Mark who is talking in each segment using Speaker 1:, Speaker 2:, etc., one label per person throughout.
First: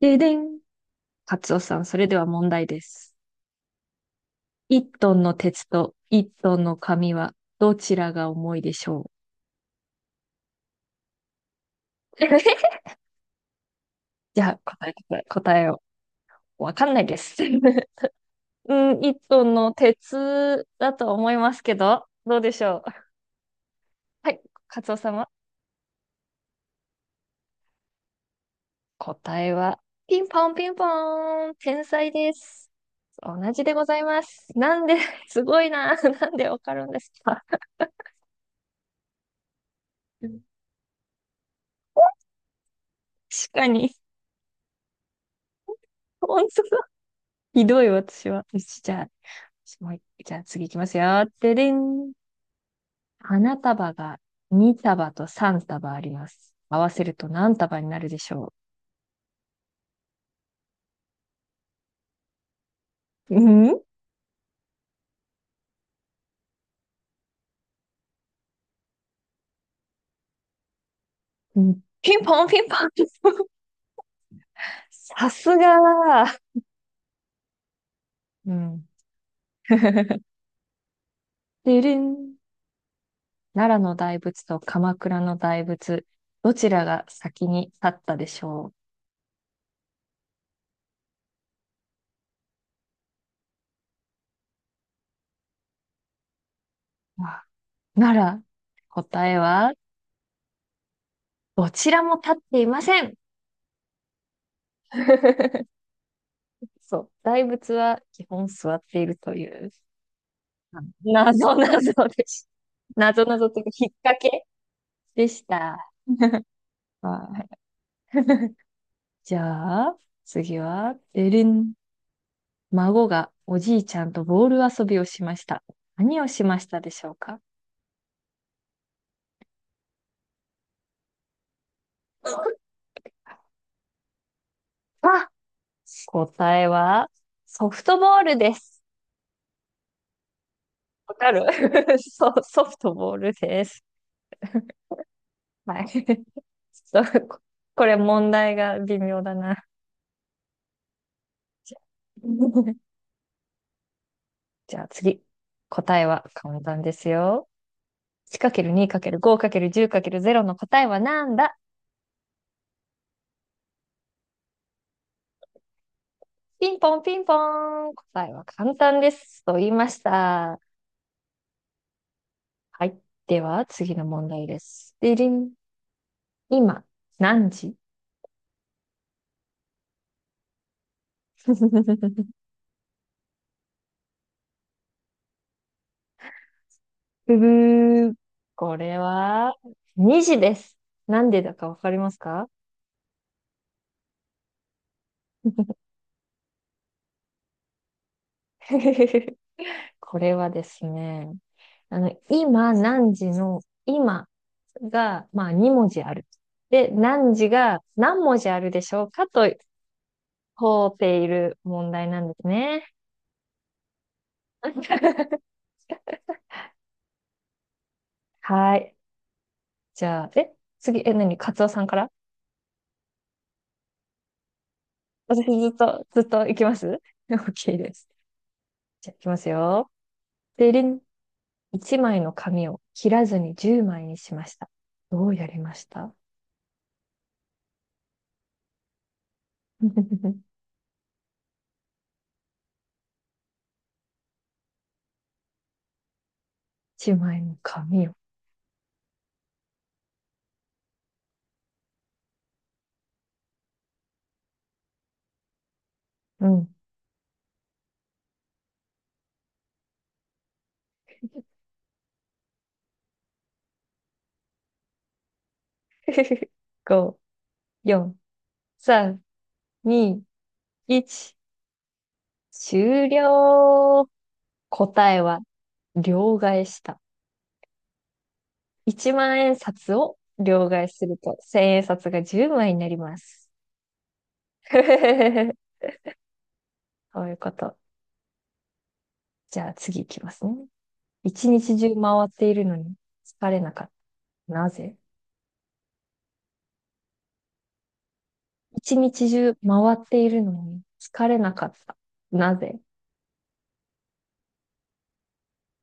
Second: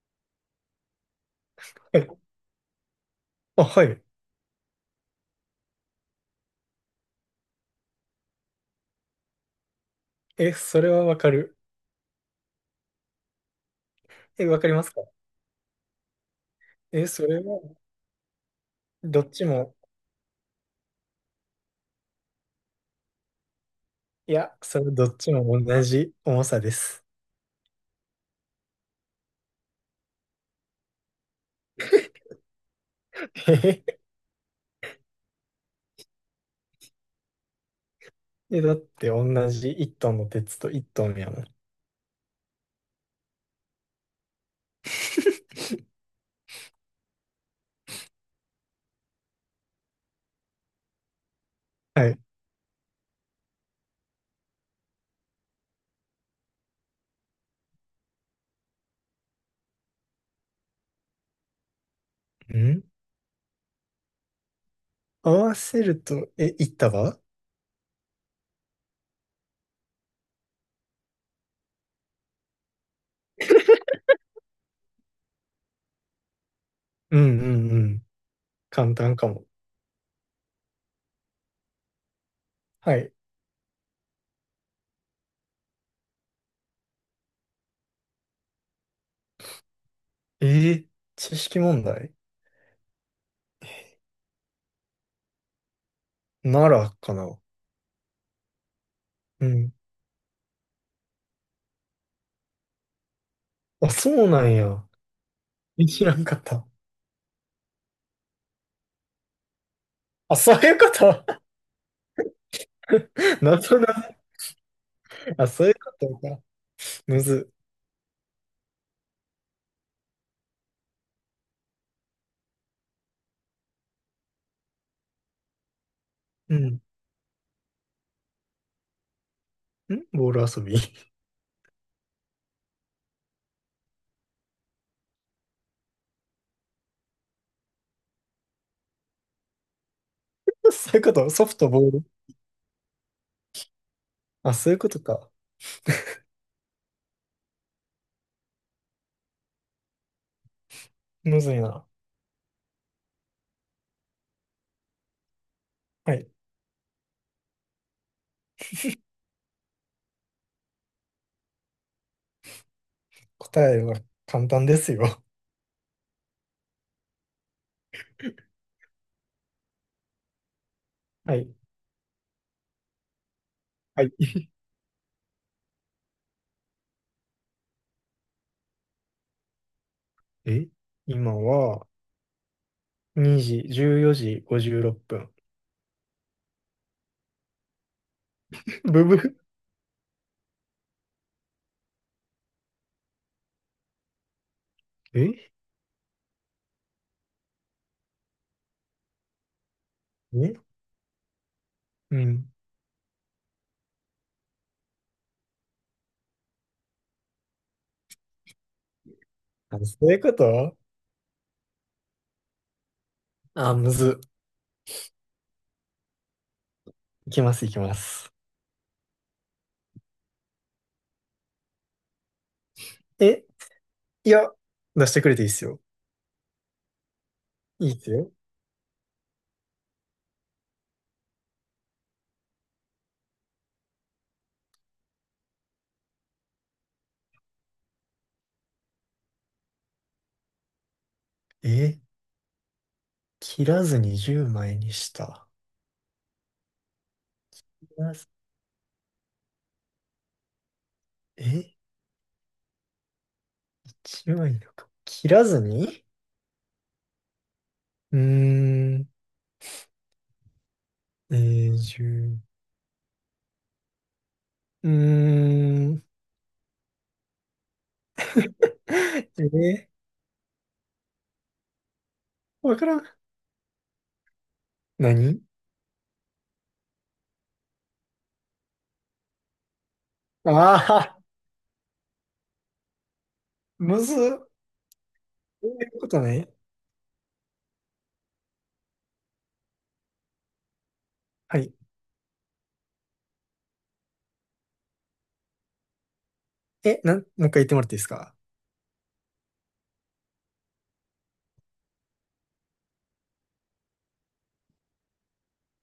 Speaker 1: ででん。カツオさん、それ
Speaker 2: え、
Speaker 1: では問題です。
Speaker 2: あ、はい。
Speaker 1: 一トンの鉄と一トンの紙はどちらが重いでしょ
Speaker 2: え、それはわかる。
Speaker 1: う。 じ
Speaker 2: え、
Speaker 1: ゃ
Speaker 2: わ
Speaker 1: あ、
Speaker 2: かりま
Speaker 1: 答
Speaker 2: す
Speaker 1: えて
Speaker 2: か？
Speaker 1: くれ、答えを。わかんない
Speaker 2: え、
Speaker 1: で
Speaker 2: それ
Speaker 1: す。
Speaker 2: は、
Speaker 1: うん、一
Speaker 2: どっ
Speaker 1: ト
Speaker 2: ち
Speaker 1: ンの
Speaker 2: も、
Speaker 1: 鉄だと思いますけど、どうでしょう。は
Speaker 2: い
Speaker 1: い、
Speaker 2: や、そ
Speaker 1: カ
Speaker 2: れ
Speaker 1: ツオ
Speaker 2: どっ
Speaker 1: 様。
Speaker 2: ちも同じ重さです。
Speaker 1: 答えは、ピンポンピンポーン、天才です。同
Speaker 2: え
Speaker 1: じ
Speaker 2: へ
Speaker 1: でござ
Speaker 2: へ、
Speaker 1: います。なんで、すごいな。なんでわかるんですか。
Speaker 2: だって同じ1トンの鉄 と1トンやもん。
Speaker 1: 確かに。本当だ。ひどい、私は。よしじゃあ、すごい。じゃあ次行きますよ。でで
Speaker 2: は
Speaker 1: ん。
Speaker 2: い。
Speaker 1: 花束が2束と3束あります。合わせると何束になるでしょ
Speaker 2: ん、
Speaker 1: う。うん
Speaker 2: 合わせると、いった束？
Speaker 1: うん、ピンポンピンポン。さすが。
Speaker 2: うんうんうん。
Speaker 1: ーうん。
Speaker 2: 簡単かも。
Speaker 1: ででん。
Speaker 2: はい。
Speaker 1: 奈良の大仏と鎌倉の大仏、どちらが先に立ったでしょ
Speaker 2: えー知識問題、ならか
Speaker 1: う。わ
Speaker 2: な。
Speaker 1: あ、奈良、答え
Speaker 2: う
Speaker 1: は、
Speaker 2: ん。
Speaker 1: どちらも立っていません。
Speaker 2: あ、そうなんや。え、知らんかった。
Speaker 1: そう。大仏は基本座っているという。
Speaker 2: あ、そういうこと。
Speaker 1: 謎謎でした。謎 謎
Speaker 2: な
Speaker 1: というか、
Speaker 2: ぞな
Speaker 1: 引っ
Speaker 2: ぞ
Speaker 1: 掛けで し
Speaker 2: あ、そういう
Speaker 1: た。
Speaker 2: ことか。む
Speaker 1: は
Speaker 2: ず。
Speaker 1: い。じゃあ、次は、でるん。孫がおじいちゃんとボール遊びをしました。何をし
Speaker 2: う
Speaker 1: ま
Speaker 2: ん。
Speaker 1: し
Speaker 2: ん、
Speaker 1: たでしょうか。
Speaker 2: ボール遊び。
Speaker 1: あ、答えは、ソフトボールです。
Speaker 2: そういうこ
Speaker 1: わか
Speaker 2: と、
Speaker 1: る。
Speaker 2: ソフトボー ル。
Speaker 1: そう、ソフトボールです。
Speaker 2: あ、そういうことか。
Speaker 1: はい。ちょっと、これ問題が微妙だな。
Speaker 2: むずいな。
Speaker 1: じゃあ次。答え
Speaker 2: は
Speaker 1: は
Speaker 2: い。
Speaker 1: 簡単ですよ。1×2×5×10×0 の答えはなんだ。
Speaker 2: 答えは簡単ですよ。
Speaker 1: ピンポンピンポーン。答えは簡単です。と言いました。
Speaker 2: はい。
Speaker 1: はい。では次の
Speaker 2: はい。
Speaker 1: 問題 です。でりん。今、何時。
Speaker 2: え今 は2時、14時56分。
Speaker 1: ブブー。 こ れ
Speaker 2: ブブ。
Speaker 1: は、2時です。なんでだかわかりますか。
Speaker 2: え
Speaker 1: これはで
Speaker 2: え、
Speaker 1: すね、
Speaker 2: うん。
Speaker 1: 今何時の、今が、まあ、2文字ある。で、何時が何文字あるでしょうかと
Speaker 2: あ、そういうこと。
Speaker 1: 問うている問題なんですね。
Speaker 2: あ、むず。いきます、いきます。
Speaker 1: はい。じゃあ、え、次、え、何、カツオさんから、
Speaker 2: えいや、出してくれてい
Speaker 1: 私
Speaker 2: いっす
Speaker 1: ずっ
Speaker 2: よ。
Speaker 1: と、ずっと行きます ?OK
Speaker 2: いい
Speaker 1: で
Speaker 2: っ
Speaker 1: す。
Speaker 2: すよ。
Speaker 1: じゃあ、行きますよ。でりん。1枚の紙を切らずに10枚にしました。どうやりました
Speaker 2: え、切らずに10枚にした。
Speaker 1: ?1 枚の
Speaker 2: 切
Speaker 1: 紙
Speaker 2: ら
Speaker 1: を。
Speaker 2: ず、え ?1 枚のか。切らずに、
Speaker 1: うん。
Speaker 2: うーん。永住。うーん。
Speaker 1: 5、4、3、
Speaker 2: え
Speaker 1: 2、1。
Speaker 2: わからん。
Speaker 1: 終了。答え
Speaker 2: 何？
Speaker 1: は、両替した。1万円札を両替する
Speaker 2: ああ
Speaker 1: と、千円札が10枚になります。
Speaker 2: ー、むずっ。そう いうことね。
Speaker 1: そういうこと。じゃあ次いきますね。一
Speaker 2: はい。
Speaker 1: 日中回っているのに疲れなかった。なぜ。
Speaker 2: え、もう一回言ってもらっていいですか？
Speaker 1: 一日中回っているのに疲れなかった。なぜ。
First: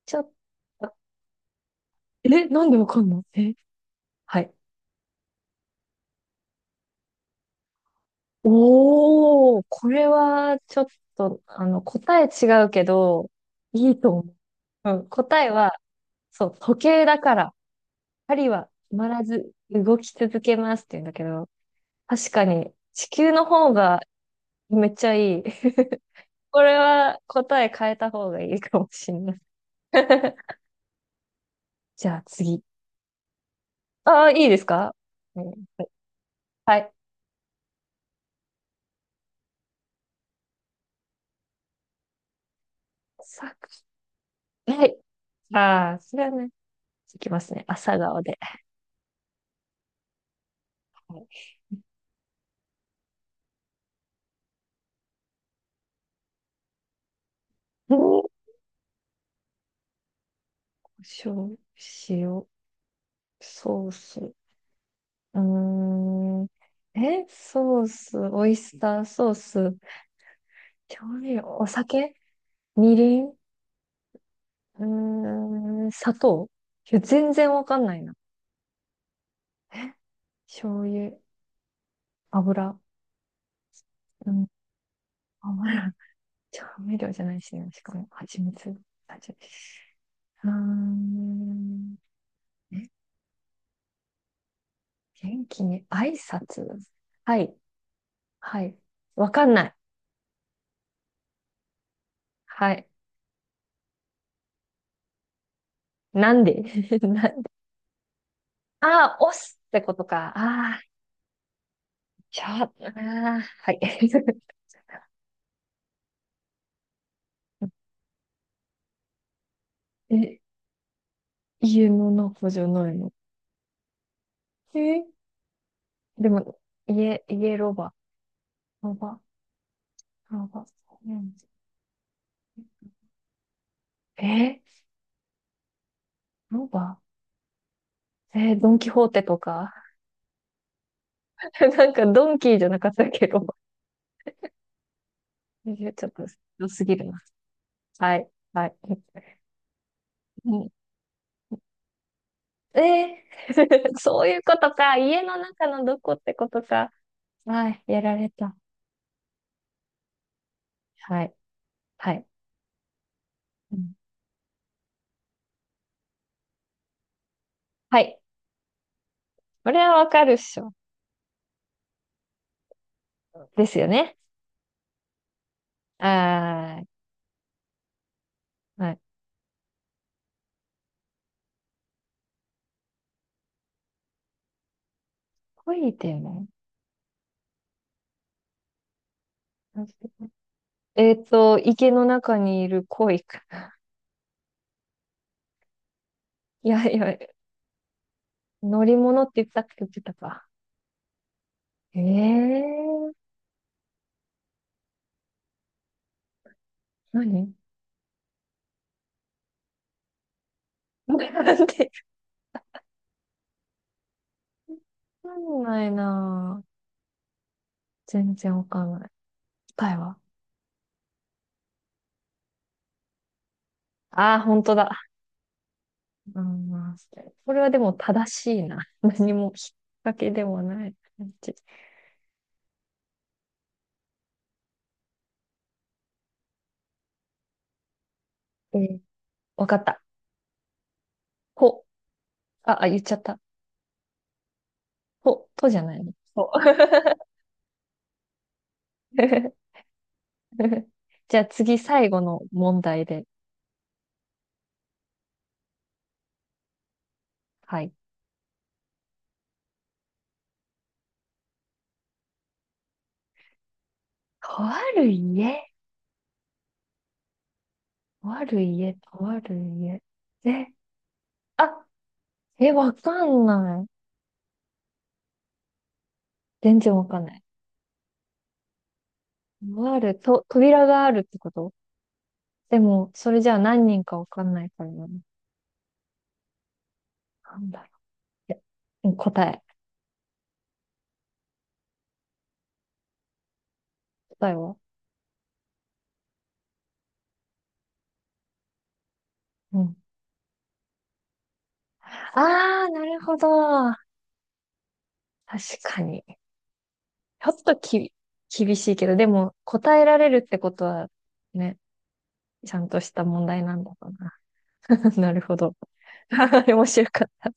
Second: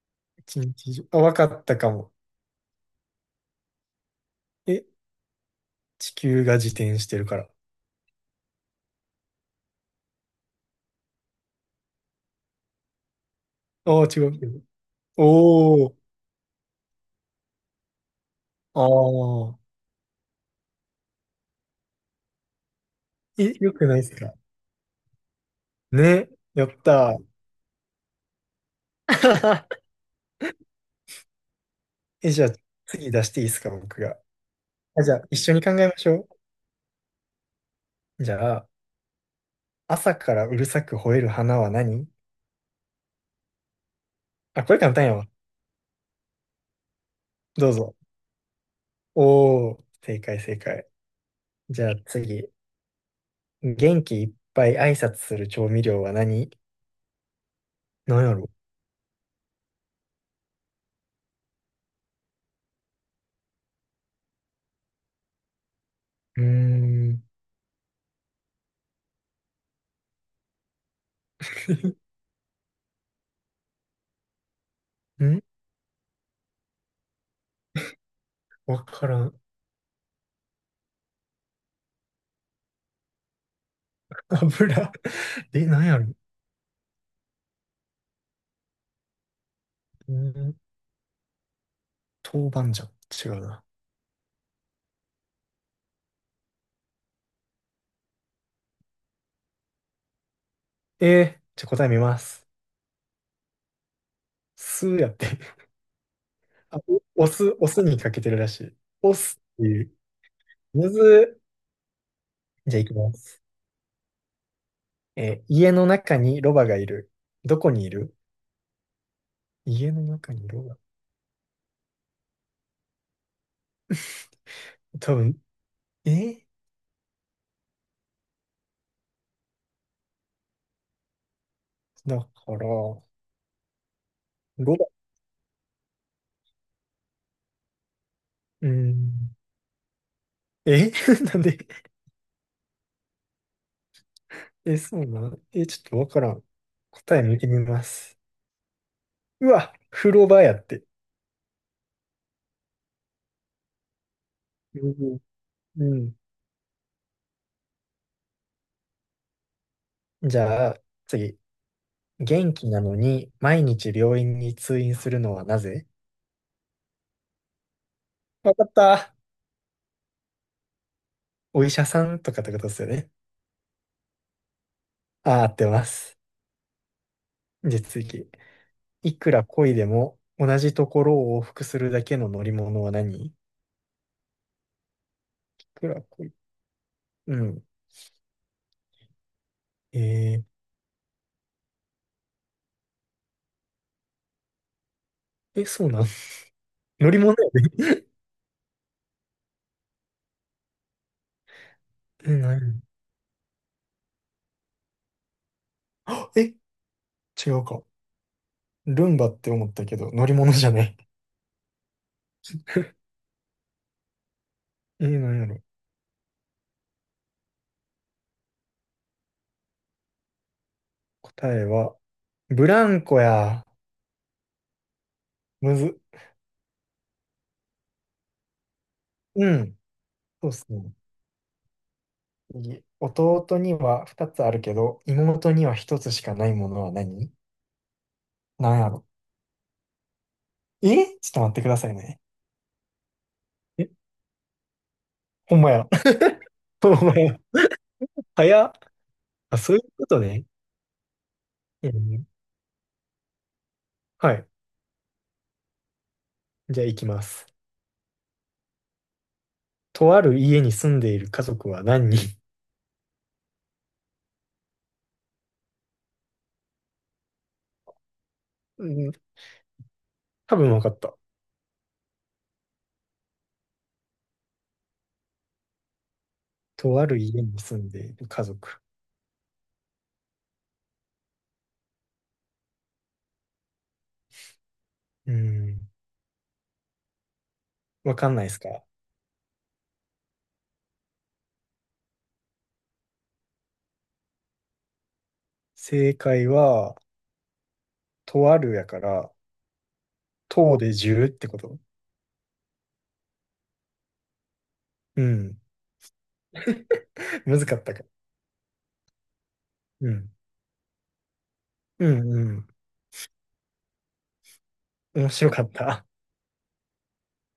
Speaker 1: ちょっ
Speaker 2: 一日
Speaker 1: と、
Speaker 2: 中。あ、わかったかも。
Speaker 1: え、なんでわかんの、え、はい。
Speaker 2: え、地球が自転してるから。
Speaker 1: おお、これはちょっと、答え違うけど、いい
Speaker 2: ああ、
Speaker 1: と
Speaker 2: 違
Speaker 1: 思う。
Speaker 2: うけど。
Speaker 1: うん、答えは、
Speaker 2: おー。
Speaker 1: そう、時計だから、針は
Speaker 2: あ
Speaker 1: 止まらず
Speaker 2: あ。
Speaker 1: 動き続けますって言うんだけど、確かに、地球の
Speaker 2: え、よ
Speaker 1: 方
Speaker 2: くな
Speaker 1: が
Speaker 2: いですか？
Speaker 1: めっちゃいい。
Speaker 2: ね。
Speaker 1: こ
Speaker 2: やっ
Speaker 1: れ
Speaker 2: た
Speaker 1: は
Speaker 2: ー。
Speaker 1: 答え変えた方がいいかもしんない。じゃあ
Speaker 2: え、じゃあ、
Speaker 1: 次。
Speaker 2: 次出していいですか、僕が。
Speaker 1: ああ、いいですか、
Speaker 2: あ、じゃあ、一
Speaker 1: う
Speaker 2: 緒
Speaker 1: ん、
Speaker 2: に考えましょ
Speaker 1: はい。
Speaker 2: う。じゃあ、朝からうるさく吠える花は何？
Speaker 1: さ、
Speaker 2: あ、これ
Speaker 1: は
Speaker 2: 簡
Speaker 1: い。
Speaker 2: 単やわ。
Speaker 1: ああ、それはね、いきますね。
Speaker 2: どうぞ。
Speaker 1: 朝顔で。
Speaker 2: おー、正解正解。
Speaker 1: はい。
Speaker 2: じゃあ次。元気いっぱい挨拶する調味料は何？何やろ？
Speaker 1: 塩、塩、ソース。うー
Speaker 2: うー
Speaker 1: ん。
Speaker 2: ん。
Speaker 1: え、ソース、オイスターソース、調味料、お酒、みりん、うー
Speaker 2: ん。
Speaker 1: ん、砂糖。いや、全然わかんないな。
Speaker 2: わからん。
Speaker 1: え、醤油、油、
Speaker 2: 油。
Speaker 1: うん、
Speaker 2: え、何
Speaker 1: 油。
Speaker 2: やろ？う
Speaker 1: 調味料じゃないしね、しかも、蜂蜜。蜂蜜。
Speaker 2: ー
Speaker 1: うー
Speaker 2: ん。
Speaker 1: ん。
Speaker 2: 豆板醤。違うな。
Speaker 1: 元気に挨拶。はい、はい。わかんない。
Speaker 2: えー、じゃあ答え見ます。
Speaker 1: はい。
Speaker 2: 酢やって。
Speaker 1: なんで。
Speaker 2: あ、お
Speaker 1: な。
Speaker 2: 酢、お酢にかけてるらしい。
Speaker 1: あ
Speaker 2: お
Speaker 1: あ、押
Speaker 2: 酢っ
Speaker 1: す
Speaker 2: て
Speaker 1: って
Speaker 2: い
Speaker 1: こ
Speaker 2: う。
Speaker 1: とか。ああ、
Speaker 2: むず
Speaker 1: ちょ、あ
Speaker 2: ー。じゃあいきま
Speaker 1: あ、
Speaker 2: す。
Speaker 1: はい。
Speaker 2: 家の中にロバがいる。どこにいる？家の中
Speaker 1: え、
Speaker 2: にロバ。
Speaker 1: 家の中じゃないの。え、
Speaker 2: 多分、え
Speaker 1: で
Speaker 2: ー
Speaker 1: も、家、家ロバ。ロバ、ロバ。
Speaker 2: だから、ロ
Speaker 1: え、
Speaker 2: バ。
Speaker 1: ロバ、え、
Speaker 2: う
Speaker 1: ドンキホーテ
Speaker 2: ん。
Speaker 1: とか。
Speaker 2: え、 なんで？
Speaker 1: なんか、ドンキーじゃなかったっけ、ロバ。
Speaker 2: え、そうなん？ちょっ
Speaker 1: え、
Speaker 2: と
Speaker 1: ちょ
Speaker 2: わ
Speaker 1: っ
Speaker 2: か
Speaker 1: と、
Speaker 2: らん。
Speaker 1: 良すぎる
Speaker 2: 答
Speaker 1: な。
Speaker 2: え見てみま
Speaker 1: は
Speaker 2: す。
Speaker 1: い、はい。
Speaker 2: うわ、風呂場や
Speaker 1: う
Speaker 2: っ
Speaker 1: ん、
Speaker 2: て。
Speaker 1: ええ。 そういうこと
Speaker 2: う
Speaker 1: か。
Speaker 2: ん
Speaker 1: 家の中の
Speaker 2: う
Speaker 1: どこ
Speaker 2: ん。
Speaker 1: ってことか。はい、やられた。
Speaker 2: じゃあ、
Speaker 1: はい、
Speaker 2: 次。
Speaker 1: はい。
Speaker 2: 元気なのに毎
Speaker 1: う
Speaker 2: 日
Speaker 1: ん、
Speaker 2: 病院に通院するのはなぜ？
Speaker 1: はい。
Speaker 2: わかった。
Speaker 1: これはわかるっしょ。
Speaker 2: お医者さんとかってことですよね？
Speaker 1: ですよね。
Speaker 2: ああ、合ってます。
Speaker 1: あ
Speaker 2: じゃあ次。
Speaker 1: ー、はい。
Speaker 2: いくら漕いでも同じところを往復するだけの乗り物は何？いく
Speaker 1: 恋
Speaker 2: ら
Speaker 1: で
Speaker 2: 漕い、
Speaker 1: も。
Speaker 2: うん。え
Speaker 1: えっと、池の中にいる恋か。
Speaker 2: そうなん？
Speaker 1: いやい
Speaker 2: 乗
Speaker 1: や、
Speaker 2: り物や。
Speaker 1: 乗り物って言ったっけ、言ってたか。え
Speaker 2: え、
Speaker 1: えー、
Speaker 2: あ、え、違
Speaker 1: 何、
Speaker 2: うか。ルンバって思ったけど、乗り物じゃない。
Speaker 1: なんで、
Speaker 2: え、
Speaker 1: わか
Speaker 2: なやろ。
Speaker 1: んないなぁ。全然わかんない。答えは。
Speaker 2: 答えは、ブランコや。
Speaker 1: ああー、本当だ。
Speaker 2: むず。
Speaker 1: うん、これはでも正しいな。何も
Speaker 2: う
Speaker 1: 引っ
Speaker 2: ん。
Speaker 1: 掛けで
Speaker 2: そうっ
Speaker 1: も
Speaker 2: す
Speaker 1: な
Speaker 2: ね。
Speaker 1: い感じ。
Speaker 2: 次、弟には2つあるけど、妹には1つしかないものは何？
Speaker 1: え
Speaker 2: なや
Speaker 1: ー、
Speaker 2: ろ。
Speaker 1: わかった。
Speaker 2: ちょっと待ってくだ
Speaker 1: ほ。
Speaker 2: さいね。
Speaker 1: あ、あ、言っちゃった。
Speaker 2: え、
Speaker 1: ほ、
Speaker 2: ほん
Speaker 1: と
Speaker 2: ま
Speaker 1: じゃ
Speaker 2: や。
Speaker 1: ないの。ほ。
Speaker 2: ほんまや。早っ。あ、そういうことね。
Speaker 1: じゃあ次
Speaker 2: う
Speaker 1: 最後
Speaker 2: ん。
Speaker 1: の問題で。
Speaker 2: はい。じゃあ行きます。
Speaker 1: はい。
Speaker 2: とある家に住んでいる家族は何人？
Speaker 1: とある家。とある
Speaker 2: う
Speaker 1: 家、
Speaker 2: ん、
Speaker 1: とある家。
Speaker 2: 多
Speaker 1: え、
Speaker 2: 分分かった。
Speaker 1: あ、え、わかんない。全然
Speaker 2: と
Speaker 1: わ
Speaker 2: あ
Speaker 1: か
Speaker 2: る
Speaker 1: んない。
Speaker 2: 家に住んでいる家族。
Speaker 1: とある、と、扉があるってこと。でも、それじゃあ何人かわかんないからな。
Speaker 2: うん。
Speaker 1: なんだろ
Speaker 2: わかんないで
Speaker 1: う。
Speaker 2: す
Speaker 1: え、
Speaker 2: か？
Speaker 1: うん、答え。答えは。
Speaker 2: 正解は、とあるやから、
Speaker 1: うん。
Speaker 2: とでじゅ0ってこと？
Speaker 1: あー、なるほど。
Speaker 2: うん。
Speaker 1: 確かに。ちょ
Speaker 2: む
Speaker 1: っ
Speaker 2: ず
Speaker 1: と
Speaker 2: かったか。
Speaker 1: き、厳しいけど、でも答え
Speaker 2: う
Speaker 1: られ
Speaker 2: ん。
Speaker 1: るってことはね、
Speaker 2: うんうん。
Speaker 1: ちゃんとした問題なんだろうな。
Speaker 2: 面
Speaker 1: なる
Speaker 2: 白
Speaker 1: ほ
Speaker 2: かっ
Speaker 1: ど。
Speaker 2: た。
Speaker 1: 面白かった。